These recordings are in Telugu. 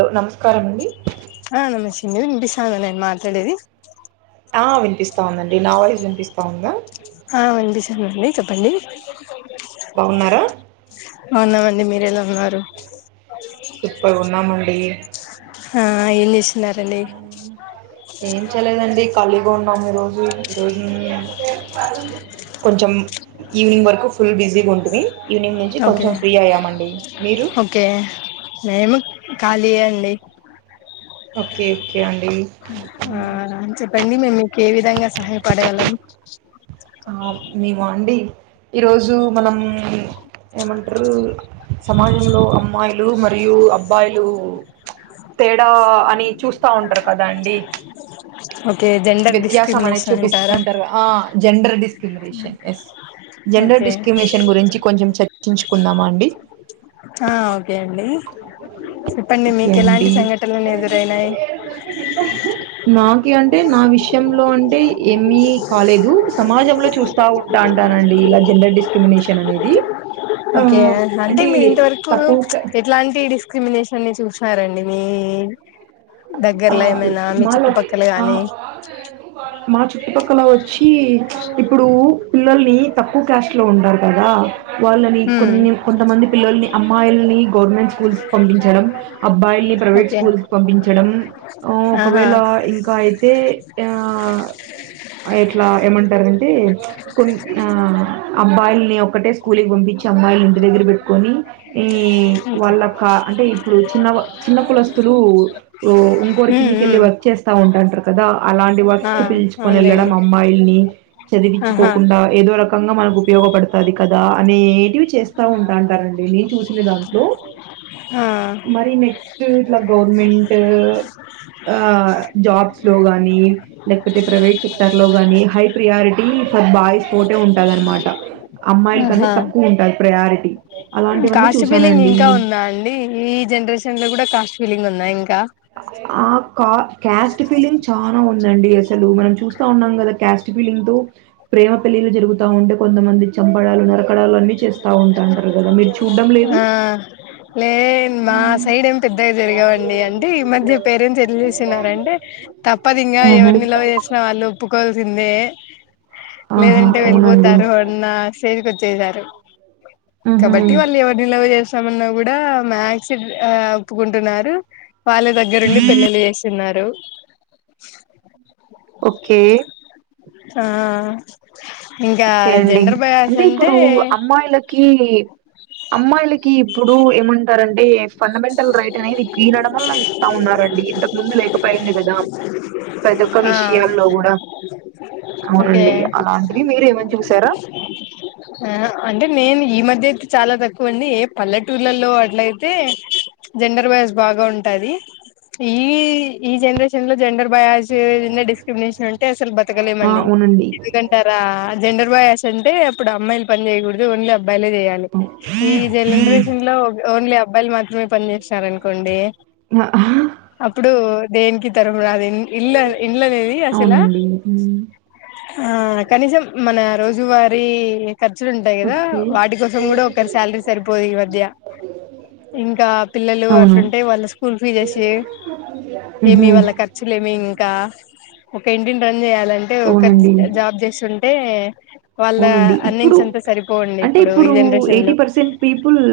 హలో నమస్కారం అండి ఆ నమస్తె ఇనిపిస్తాందా నేను మాట్లాడేది ఆ వినిపిస్తా ఉందండి నా వాయిస్ వినిపిస్తా ఉందా ఆ విన్పిస్తుందండి చెప్పండి బాగున్నారా అవునఅండి మీరు ఎలా ఉన్నారు సూపర్గా ఉన్నామండి ఆ ఏం చె‍సావ్ అవును ఏం చేయలేదండి ఖాలిగా ఉన్నాం ఈ రోజు ఈ రోజు ఏమి కొంచెం ఈవినింగ్ వరకు ఫుల్ బిజీగా ఉంటిమి ఈవినింగ్ నుంచి ఓకే కొంచెం ఫ్రీ అయ్యామండి మీరు ఓకే మేము ఖాళీయే అండి ఓకే ఓకే అండి ఆ అని చెప్పండి మేము మీకు ఏ విధంగా సహాయపడగలం ఆ నీవా అండి ఈరోజు మనం ఏమంటరు సమాజంలో అమ్మాయిలు మరియు అబ్బాయిలు తేడా అని చూస్తా ఉంటారు కదా అండి ఓకే జెండర్ వ్యత్యాసం అనేది డిస్క్రిమినేషన్ చూపిస్త అంటారా ఉంటారు గ ఆ gender discrimination yes gender okay discrimination గురించి కొంచెం చర్చించుకుందామ అండి ఆ ఓకే అండి చెప్పండి ఓకే మీకు ఎలాంటి అండి సంఘటనలు ఎదురైనాయి నాకి అంటే నా విషయంలో అంటే ఏమి కాలేదు సమాజంలో చూస్ స్తా ఉంటా అంటానండి ఇలా జెండర్ డిస్క్రిమినేషన్ అనేది ఆ ఓకే అంటే మీరు ఇంతవరకు తక్కువ క- ఎ ట్లాంటి డిస్క్రిమినేషన్ ని చూసారండి మీ ఆ, దగ్గర్లో ఏమైనా మీ మాలో చుట్టుపక్కల ఆ, గాని మా చుట్టుపక్కల వచ్చి ఇప్పుడు పిల్లల్ని తక్కువ క్యాస్ట్ లో ఉంటారు కదా వాళ్ళని ఉమ్ కొన్ని కొంతమంది పిల్లల్ని అమ్మాయిల్ని గవర్నమెంట్ స్కూల్స్ పంపించడం అబ్బాయిల్ని ప్రైవేట్ ఓకే స్కూల్స్ పంపించడం మ్ ఆహా ఒకవేళ ఇంకా అయితే ఆ ఇట్లా ఏమంటారంటే కొన్ని ఆ అబ్బాయిల్ని ఒక్కటే స్కూల్ కి పంపించి అమ్మాయిల్ని ఇంటి దగ్గర పెట్టుకొని మ్ వాళ్ళ కా అంటే ఇప్పుడు చిన్న చిన్న కులస్థులూ ఇంకొరు ఉమ్ కిందికెళ్ళి ఉమ్ వర్క్ చేస్తా ఉంటాంటారు కదా అలాంటి వర్క్స్ ఆ కి పిలుచుకొని వెళ్ళడం అవునులేండి అమ్మాయిల్ని ఆహా చదివించుకోకుండా ఏదో రకంగా మనకు ఉపయోగపడతది కదా అనేటివి చేస్తా ఉంటాంటారండి నేను చూసిన దాంట్లో ఆ మరీ నెక్స్ట్ ఇట్లా గవర్నమెంట్ ని లేకపోతే ప్రైవేట్ సెక్టర్ లో గాని హై ప్రియారిటీ ఫర్ బాయ్స్ ఒకటే ఉంటాదనమాట అమ్మాయిలకనేది ఆహా తక్కువ ఉంటాది ప్రయారిటీ అలాంటివన్నీ కాస్ట్ ఫీలింగ్ చూసానండి ఇంకా ఉందా అండి ఈ జనరేషన్ లో కూడా కాస్ట్ ఫీలింగ్ ఉందా ఇంకా ఆ క్యాస్ట్ ఫీలింగ్ చాలా ఉందండి అసలు మనం చూస్తా ఉన్నాం కదా క్యాస్ట్ స్ట్ ఫీలింగు తో ప్రేమ పెళ్లిళ్లు జరుగుతా ఉంటే కొంతమంది చంపడాలు నరకడాలు అన్నీ చేస్త ఉంటాంటారు కదా మీరు చూడ్డం లేదు ఆ లే మా సైడ్ ఏం పెద్దగా జరగవండి అంటే ఈ మధ్య పేరేంట్స్ ఎట్ల చేసినార అంటే తప్పదింగ మ్మ్ హ్మ్ ఎవరిని లవ్ చేసినా వాళ్ళు ఒప్పుకోల్సిందే ఆహా లేదంటే అవునండి వెళ్ళిపోతారు అ న్నా స్టేజ్ కి వచ్చేసారు మ్మ్ కాబట్టి హ్మ్ వాళ్ళు ఎవరిని లవ్ చేస్తామన్న కూ డా మాక్స్ ఆ ఒప్పుకుంటున్నారు వాళ్ళె దగ్గరుండి పెళ్లిళ్లు చేసు స్తున్నారు ఓకే ఆ ఇంకా ఓకే అండి జెండర్ బయాస్ అంటే ఇప్పుడు అమ్మాయిల కి అమ్మాయిలకి ఇప్పుడు ఏమం టారండీ ఫండమెంటల్ రైట్ అనేది ఈ నడమల్ల ఇస్తా ఉన్నారండి ఇంతకు ముందు లేకపోయింది కదా ప్రతొక్క ఆ విషయాల్లో కూడా ఔనండి అలాంటి మీరేమన్న చూసారా ఆ అంటే నేను ఈ మధ్యైతే చాలా తక్కువండి ఏ పల్లెటూరు ఊళ్ళలో అట్లైతే జెండర్ వైస్ బాగా ఉంటాది ఈ ఈ జెన్రేష జంగ్లో జెండర్ బయాజ్స్ డిస్క్రిమినేషనుంటే అసలు ఆ బతకలేమండి అవునండి. ఎందుకం టరా జెండర్ బాయాస్ అంటే అప్పుడు అమ్మాయిలు పని చేయకూడదు ఓన్లీ అబ్బాయిలే చేయాలి అవు ఈ హ్మ్. జన్రేషన్ లో ఓన్లీ అబ్బాయిలు మాత్రమే పని చేష్నారనుకోండి అప్పుడు దేనికి తరంరాలే ఇళ్ళు ఇళ్ళనేది అసల అవునండి. హ్మ్. ఆ కనీసం మన రోజువారీ ఖర్చులుంటై కదా ఓకే. వాటి కోసం కూడా ఒకరి సాల్రీ సరిపోదు మధ్య ఇంకా పిల్లలు అవును. అట్లుంటే వాళ్ళ స్కూల్ ఫీజేసే ఇడ్లీ చ్చులేమీ ఇంకా ఒక ఇంటిని రన్ చేయాలంటే ఒక అవునండి. జాబ్ చేస్తుం అంటే వాళ్ళ అవునండి. ఇప్పుడు ఎర్నింగ్స్ అంతా సరిపోవండి ఇప్పుడు ఈ జన్రేషన్ లో పీపుల్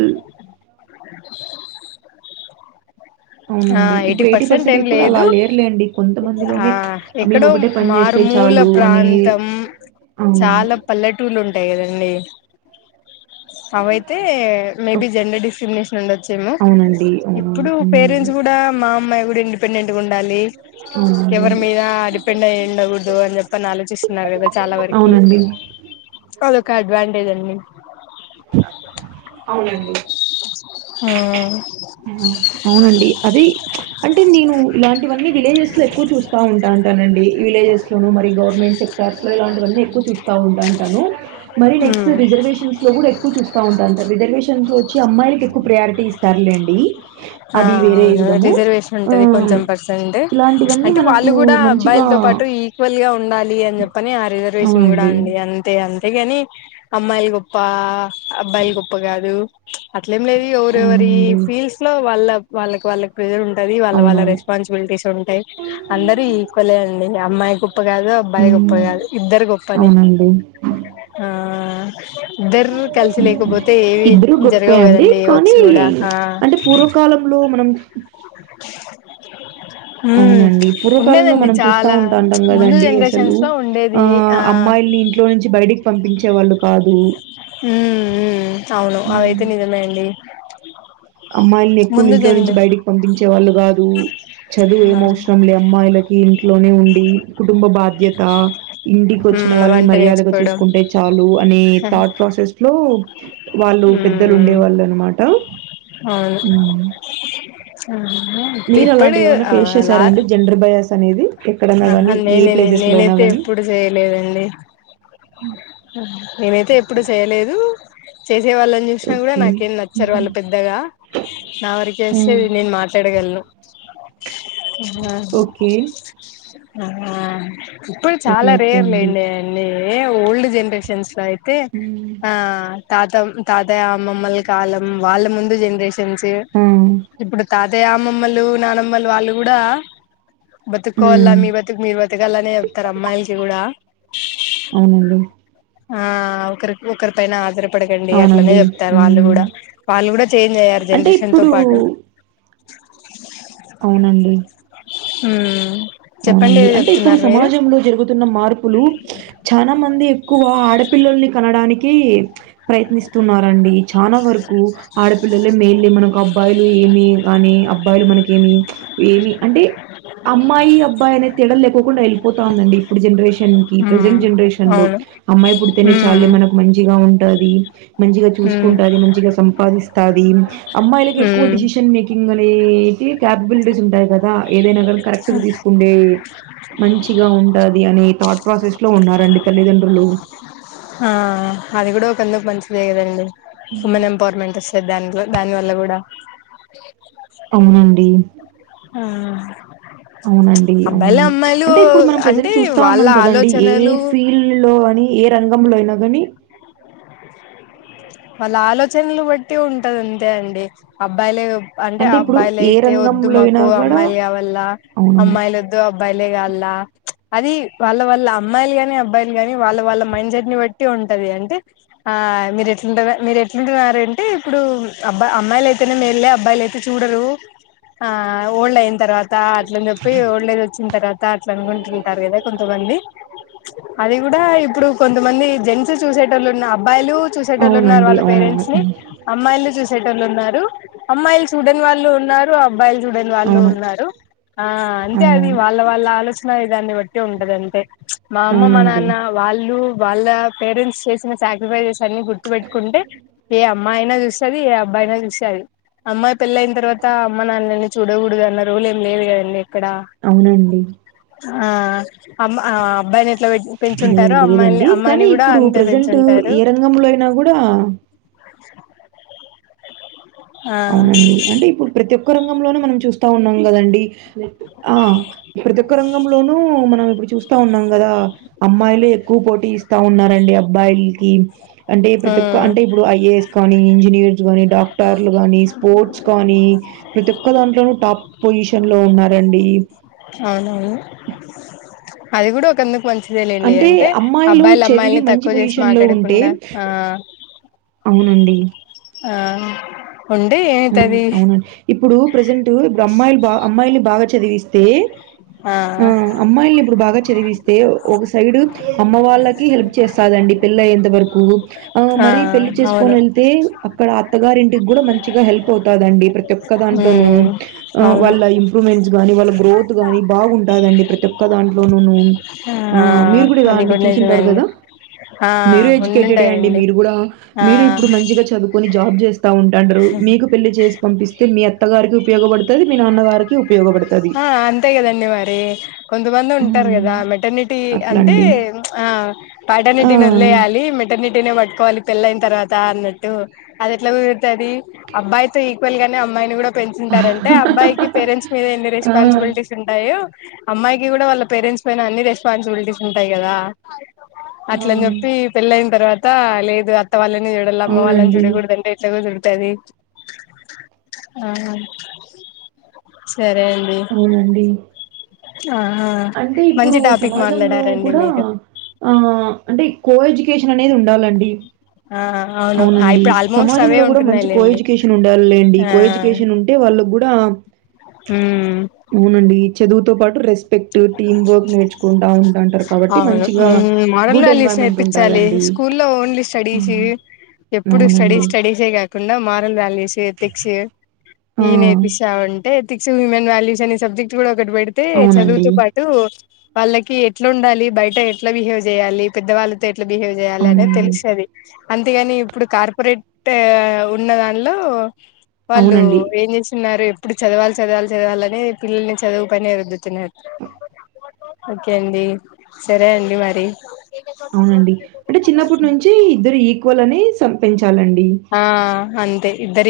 ఆ ఔనండి ఇప్పుడు ఎయిటీ పర్సెంట్ ఏం పీపుల్ అలా లేదు లేర్లేండి ఆ కొంతమందిలోనే ఎక్కడో మేమొకటే పని చేస్తే మారుమూల చాలు అని ఔను పల్లెటూర్లుంటై కదండి అవైతే మేబీ జెండర్ డిస్క్రిమినేషన్ ఉండొచ్చేమో ఔనండి అవునవును ఇప్పుడు హ్మ్. పేరెంట్స్ కూడా మా అమ్మాయి కూడా ఇండిపెండెంట్గా ఉండాలి ఎవరి అవునండి. మీద డిపెండ్ అయ్యుండకూడదు అని చెప్పని ఆలోచిస్తున్నారు కదా చాలా వరకి అవునండి. అదొక అడ్వాంటేజ్ అండి ఔనండి ఉ ఔనండి అది అంటే నేను ఇలాంటివన్నీ విలేజెస్లో ఎక్కువ చూస్తా ఉంటా ఉంటానండి విలేజెస్ లోనూ మరి గవర్నమెంట్ టర్స్ లో ఇలాంటివన్నీ ఎక్కువ చూస్తా ఉంటా ఉంటాను మరి నెక్స్ట్ ఉమ్ రిజర్వేషన్స్ ట్లో కూడా ఎక్కువ చూస్తా ఉంటాంటారు రిజర్వేషన్స్ లో ఒచ్చి అమ్మాయిలకి ఎక్కువ ప్రియారిటీ ఇస్తారులేండి ఆ ఔను రిజర్వేషన్ ఉంటది కొంచెం పర్సెంట్ ఇలాంటివన్నీ అంటే మనకు వాళ్ళు కూడా మంచిగా అబ్బాయిల్తో పాటు ఈ క్వల్ గా ఉండాలి అని చెప్పని ఆ రిజర్వేషన్ కూడా అవునండి. అండి అం తే అంతేగాని అమ్మాయిలు గొప్ప అబ్బాయిలు గొప్ప కాదు అట్లేం లేదు ఎవరొవరి అవునండి. ఫీల్డ్స్ లో వాళ్ళ వాళ్ళకి వాళ్ళకి ప్రెజరుంటది వాళ్ళ వాళ్ళ అవునవును. రెస్పాన్సిబిలిటీస్ ఉంటై అందరూ ఈక్వలే అండి అమ్మాయి గొప్ప కాదు అబ్బాయి గొప్ప హ్మ్. కాదు ఇద్దరు గొప్పనే అవునండి. ఆ ఇద్దర్ కల్సి లేకపోతే ఏవి ఇద్దరు గొప్పే జరగవు అండి కదండి ఏ కానీ వక్స్ కూడా ఆ అంటే పూర్వకాలంలో మనం ఉమ్ ఔనండి పూర్వకాలంలో ఉండేదండి మనం చూస్తా చాలా ఉంటాంటం ముందు గదండి అస్సలూ జనరేషన్స్ లో ఆ ఉండేది అమ్మాయిల్ని ఇం ట్లోంచి బైటికి పంపించే వాళ్ళు కాదు ఉ ఉ ఔను ఉమ్. అవైతే నిజమే అండి అమ్మాయిల్ని ఎక్కువ ముందు ఇంట్లో నుంచి జనరేషన్ బయటికి పంపించే వాళ్ళు కాదు చదువు ఏం ఆ అవసరం లే అమ్మాయిలకి ఇంట్లోనే ఉండి కుటుంబ బాధ్యత ఇంటికి వచ్చిన ఉమ్ వాళ్ళని వంట మర్యాదగా నేర్చుకోవడం చూసుకుంటే చాలు అనే థాట్ ప్రాసెస్ లో వాళ్ళు పెద్దలు ఉండే ఉమ్ వాళ్ళు అనమాట అవును ఉమ్ మీరు ఇప్పుడు అలాంటివి ఏమైనా ఆ ఫేస్ చేశారండి జెండర్ బయస్ అనేది ఎక్కడనా కాగానీ ఏ నేనే ప్లేసెస్ లోన నేనైతే ని ఎప్పుడు చేయలేదండి నేనైతే ఎప్పుడు చేయలేదు చేసే వాళ్ళ న చూసిన కూడా ఓకే. నాకేం నచ్చారు హుహు. వాళ్ళ పెద్దగా నా వరక ఆ! వస్తే నేను మాట్లాడగలను హ ఓకే. హా హా ఇప్పుడు ఓకే. చాలా ఓకే అండి. రేర్లేండి అన్నీ ఓల్డ్ జనరేషన్స్ లో అయితే హ్మ్. ఆ తాత తాతయ్య అమ్మమ్మల కాలం వాళ్ళ ముందు జనరేషన్స్ ఆ! ఇప్పుడు తాత అదే అమ్మమ్మలు నానమ్మలు వాళ్ళు కూడా వెకోవాల హ్మ్. మీ బతుకు మీరు బతకాలనే చెప్తారు అమ్మాయిలకి కూడా అవునండి ఆ ఒకరి ఒకరి పైన అదరపడకండి అట్లనే అవునండి. చెప్తారు వాళ్ళు హ్మ్. కూడా వాళ్ళు కూడా చేంజ్ అయ్యారు అంటే జనరేషన్ తో ఇప్పుడు పాటు అవునండి హమ్ అవునండి అంటే ఇప్పుడు సమాజంలో జరుగు న్న మార్పులు చాలా మంది ఎక్కువ ఆడపిల్లల్ని కనడానికి ప్రయత్నిస్తున్నారండి చాలా వరకు ఆడపిల్లలే మెయిన్లీ మనకు అబ్బాయిలు ఏమి కానీ అబ్బాయిలు మనకేమి ఏమి అంటే ్ అమ్మాయి అబ్బాయి అనే తడలు లేకుండా వెళ్ళిపోతా ఉందండి ఇప్పుడు జనరేషన్ కి ఉమ్ ప్రెజెంట్ జనరేషన్ లో అవును అమ్మాయి పుడితేనే ఉమ్ చాలులే మనకు మంచిగా ఉంటుది మంచిగా ఉమ్ చూసుకుంటాది మంచిగా సంపాదిస్తది అమ్మాయిలకి ఎక్కువ ఉమ్ డిసిషన్ మేకింగ్ గ్ అనేటి క్యాపబిలిటీస్ ఉంటాయి కదా ఏదైనా కానీ కరెక్ట్ తీసుకుండే మంచిగా ఉంటది అనే థాట్ ప్రాసెస్ లో ఉన్నారండి తల్లిదండ్రులు ఆ అది కూడా ఒక ఎందుకు మంచిదే కదండి ఉమెన్ ఎంపవర్మెంట్ వస్తే దాంట్లో దాని వల్ల కూడా అ అవునండి హ్ అవునండి అవునవును అంటే ఇప్పుడు మనం అంటే ప్రెజెంట్ చూస్తా వాళ్ళ ఉన్నాం కదండి ఏ ఆలోచనలు ఫీల్డ్ లో అని ఏ రంగంలో అయినా కాని వాళ్ళ ఆలోచనలు బట్టి ఉంటది అంతే అండి అబ్బాయిలే అంటే ఆ ఇప్పుడు అబ్బాయిలు ఏ అయితే వద్దు రంగంలో అయినా మాకు కూడా అమ్మాయిలు కావల్ల అవునవును అమ్మాయిలు వద్దు అ అబ్బాయిలేగ అల్లా అది వాళ్ళ వాళ్ళ అమ్మాయిలు గాని అబ్బాయిలు గాని వాళ్ళ వాళ్ళ మైండ్ సెట్ ని బట్టి ఉంటది అంటే ఆ మీరు ఎట్లుంటార ఎట్లుంటున్నారు అంటే ఇప్పుడు అబ్బా అమ్మాయిలు అయితేనే మేల్లే అబ్బాయిలు అయి చూడరు ఆ ఓల్డ్ అయి తర్వాత అట్లా అని చెప్పి ఓల్టేజ్ వచ్చిన తర్వాత అట్లా అనుకుంటుంటారు కదా కొంతమంది అది కూడా ఇప్పుడు కొంతమంది జెంట్స్ చూసేటోళ్ళు ఉన్న అప్ బ్బాయిలు చూసేటళ్లు ఉన్నారు అవునండి వాళ్ళ పేరెంట్స్ ని అవునవును అమ్మాయిలు చూసేటోళ్లు ఉన్నారు అమ్మాయిలు చూడని వాళ్ళు ఉన్నారు అబ్బాయిలు చూడని వాళ్ళు అవును. ఉన్నారు అంతే అది అవునవును. వా వాళ్ళ ఆలోచన విదాన్ని బట్టి ఉంటది అంతే మా అమ్మ మా అవునండి. నాన్న వాళ్ళు వాళ్ళ పేరెంట్స్ చేసిన శాక్రిఫైజెస్ అన్ని గుర్తు పెట్టుకుంటే ఏ అమ్మాయినా చూస్తది ఏ అబ్బాయినా చూస్తది అమ్మాయి పెళ్లైన తర్వాత అమ్మ నాన్నని చూడకూడదు అన్న రూల్ ఏం లేదు కదండి ఎక్కడ అవును అండి ఆ అమ్మా ఆ అబ్బాయి ఇట్లా లేదు పెంచుంటారు అమ్మాయిల్ని లేదండి. అమ్మాయిని కూడా అంతే పెంచుంటారు సంగంలో అయినా కూడా ఆ అవును అండి అంటే ఇప్పుడు ప్రతి ఒక్క రంగంలోను మనం చూస్తా ఉన్నాం కదండి ఆ ప్రతోక్క రంగంలోనూ మనం ఎప్పుడు చూస్త చూస్తా ఉన్నాం కదా అమ్మాయిలు ఎక్కువ పోటీ ఇస్తా ఉన్నారండి అబ్బాయిల్కి అంటే ప్రతోక్క ఉమ్ అంటే ఇప్పుడు ఐఏఎస్ కానీ ఇంజనీయర్స్ కాగానీ డాక్టర్ కానీ స్పోర్ట్స్ కానీ ప్రతి ఒక్క దాంట్లోనూ టాప్ పొజిషన్లో ఉన్నారండి అవునవును అది గుడా ఒకందు మంచిదే లెండి అంటే అమ్మాయిలు అబ్బాయిలు చదివి అమ్మాయిల్ని మంచి తక్కువ చేసి పొజిషన్‌లో ఉంటే మాట్లాడకుండా ఆ అవునండి ఆహ్ ఉండి ఉహ్ అవునండి ఇప్పుడు ప్రజెంటు ఇప్పుడు అమ్మాయిలు బా అమ్మాయిల్ని బాగా చదివిస్తే ఆ అమ్మాయిల్ని ఇప్పుడు బాగా చదివిస్ దే ఒక సైడు అమ్మ వాళ్ళకి హెల్ప్ చేస్తాదండి పిళ్ళై అంత వరకు ఓహ్ ఆ మరీ పెళ్లి అవును చేస్కొని ఏళ్తే అక్కడ అత్తగారింటికి కూడా మంచిగా హెల్ప్ అవుతాదండి ప్రతోక్క దాంట్లోనూ ఉమ్ ఆ అవును వాళ్ళ ఇంప్రూమెంట్స్ కానీ వాళ్ళ గ్రోత్ కానీ బాగుంటాదండి ప్రతోక్క దాంట్లోను ను ఆ మీరు కూడా అది ఇలాంటివి నిజమే చూసింటారు అండి కదా ఆ మీరు ఎడ్యుకేటెడే అండి ఉండుంటాయండి మీరు కూడా ఆ మీరు ఇప్పుడు మంచిగా చదువు కొన్ని జాబ్ చేస్తా ఉంటండారు మీకు పెళ్లి చేసి పంపిస్తే మీ అత్తగారికి ఉపయోగపడ్తది మీ నాన్నగారికి కీ ఉపయోగపడుతది ఆ అంతే గదండి మరి కొంతమంది ఉంటారు హ్మ్ కదా మెటర్నిటీ అంటే అట్లండి ఆ ఆ పాటర్నిటీని ఒదిలేయాలి మే మోటర్నిటినే పట్టుకోవాలి పెళ్ళైన తర్వాత అన్నట్టు అదేట్లా కుదురతది అబ్బాయితో ఈక్వల్ గానే అమ్మాయిని కూడా ఆ పెంచుంటారంటే అబ్బాయికి పేరెంట్స్ మీద ఎన్ని రెస్పాన్సిబిల్టీ ఆ స్ ఉంటాయే అమ్మాయికి కూడా వాళ్ళ పేరెంట్స్ పైన అన్ని రెస్పాన్సిబిల్టీస్ ఉంటాయ్ కదా అట్లా అని చెప్పి పెళ్ళైన తర్వాత లేదు అ అత్త వాళ్ళని వేడోళ్ళ అమ్మ వాళ్ళని అవునండి చూడకూదంటే ఎట్లా కుదుర్తది అవునండి ఆహా అంటే ఇప్పుడు మంచి టాపిక్ సమాజంలో మాట్లాడారండి కూడా మీరు ఆ అంటె ఇ కో ఎడ్యుకేషన్ అనేది ఉండాలండి ఆ అవును అవునండి ఇప్పుడు ఆల్మోస్ట్ అవే సమాజంలో కూడ మంచి కో ఉంటున్నాయిలేండి ఎడ్యుకేషన్ ఉండాళ్ళేండి ఆ కో ఎడ్యుకేషన్ ఉన్ టే వాళ్ళగ్గుడా హ్మ్ అవునండి చదువుతో పాటు రెస్పెక్ట్ టు టీమ్ వర్క్ నేర్చుకుంటా ఉంటాంటరు కాబట్టి అవును మంచిగా um model good values environment నేర్పించాలి ఉంటాదండి స్కూల్లో ఓన్లీ స్టడీసు హ్మ్. ఎప్పుడు స్టడీ అవునండి. స్టడీస్ జే కాకుండా మారల్ వాల్యూస్, ఎతిక్స్ ఆ! ఇవి నేర్పిస్తా ఉంటే ఎథిక్స్ హ్యూమన్ వాల్యూస్ అనే సబ్జెక్ట్ గూడా ఒకటి పెడ్తే అవునండి. చదువుతో తో వాళ్ళకి ఎట్లుండాలి బయట ఎట్ల బిహేవ్ జేయాలి పెద్దవాళ్ళత్ తొ ఎట్ల బిహేవ్ జేయాలనేది అవునండి. తెలుస్తది అంతేగాని ఇప్పుడు కార్పొరేట్ ఉన్న దాన్లో వాళ్ళు అవునండి. ఏం జేస్తున్నారు ఎప్పుడు చదవాలి చదవాలి చదవాలనే పిల్లల్ని చదువు పైనే రుద్దుతున్నారు ఓకే అండి సరే అండి మరి అవునండి అంటే చిన్నప్పటి నుంచి ఇద్దరు ఈక్వల్ అనీ సమ్ పెంచాలండి ఆ అంతే ఇద్దరిక్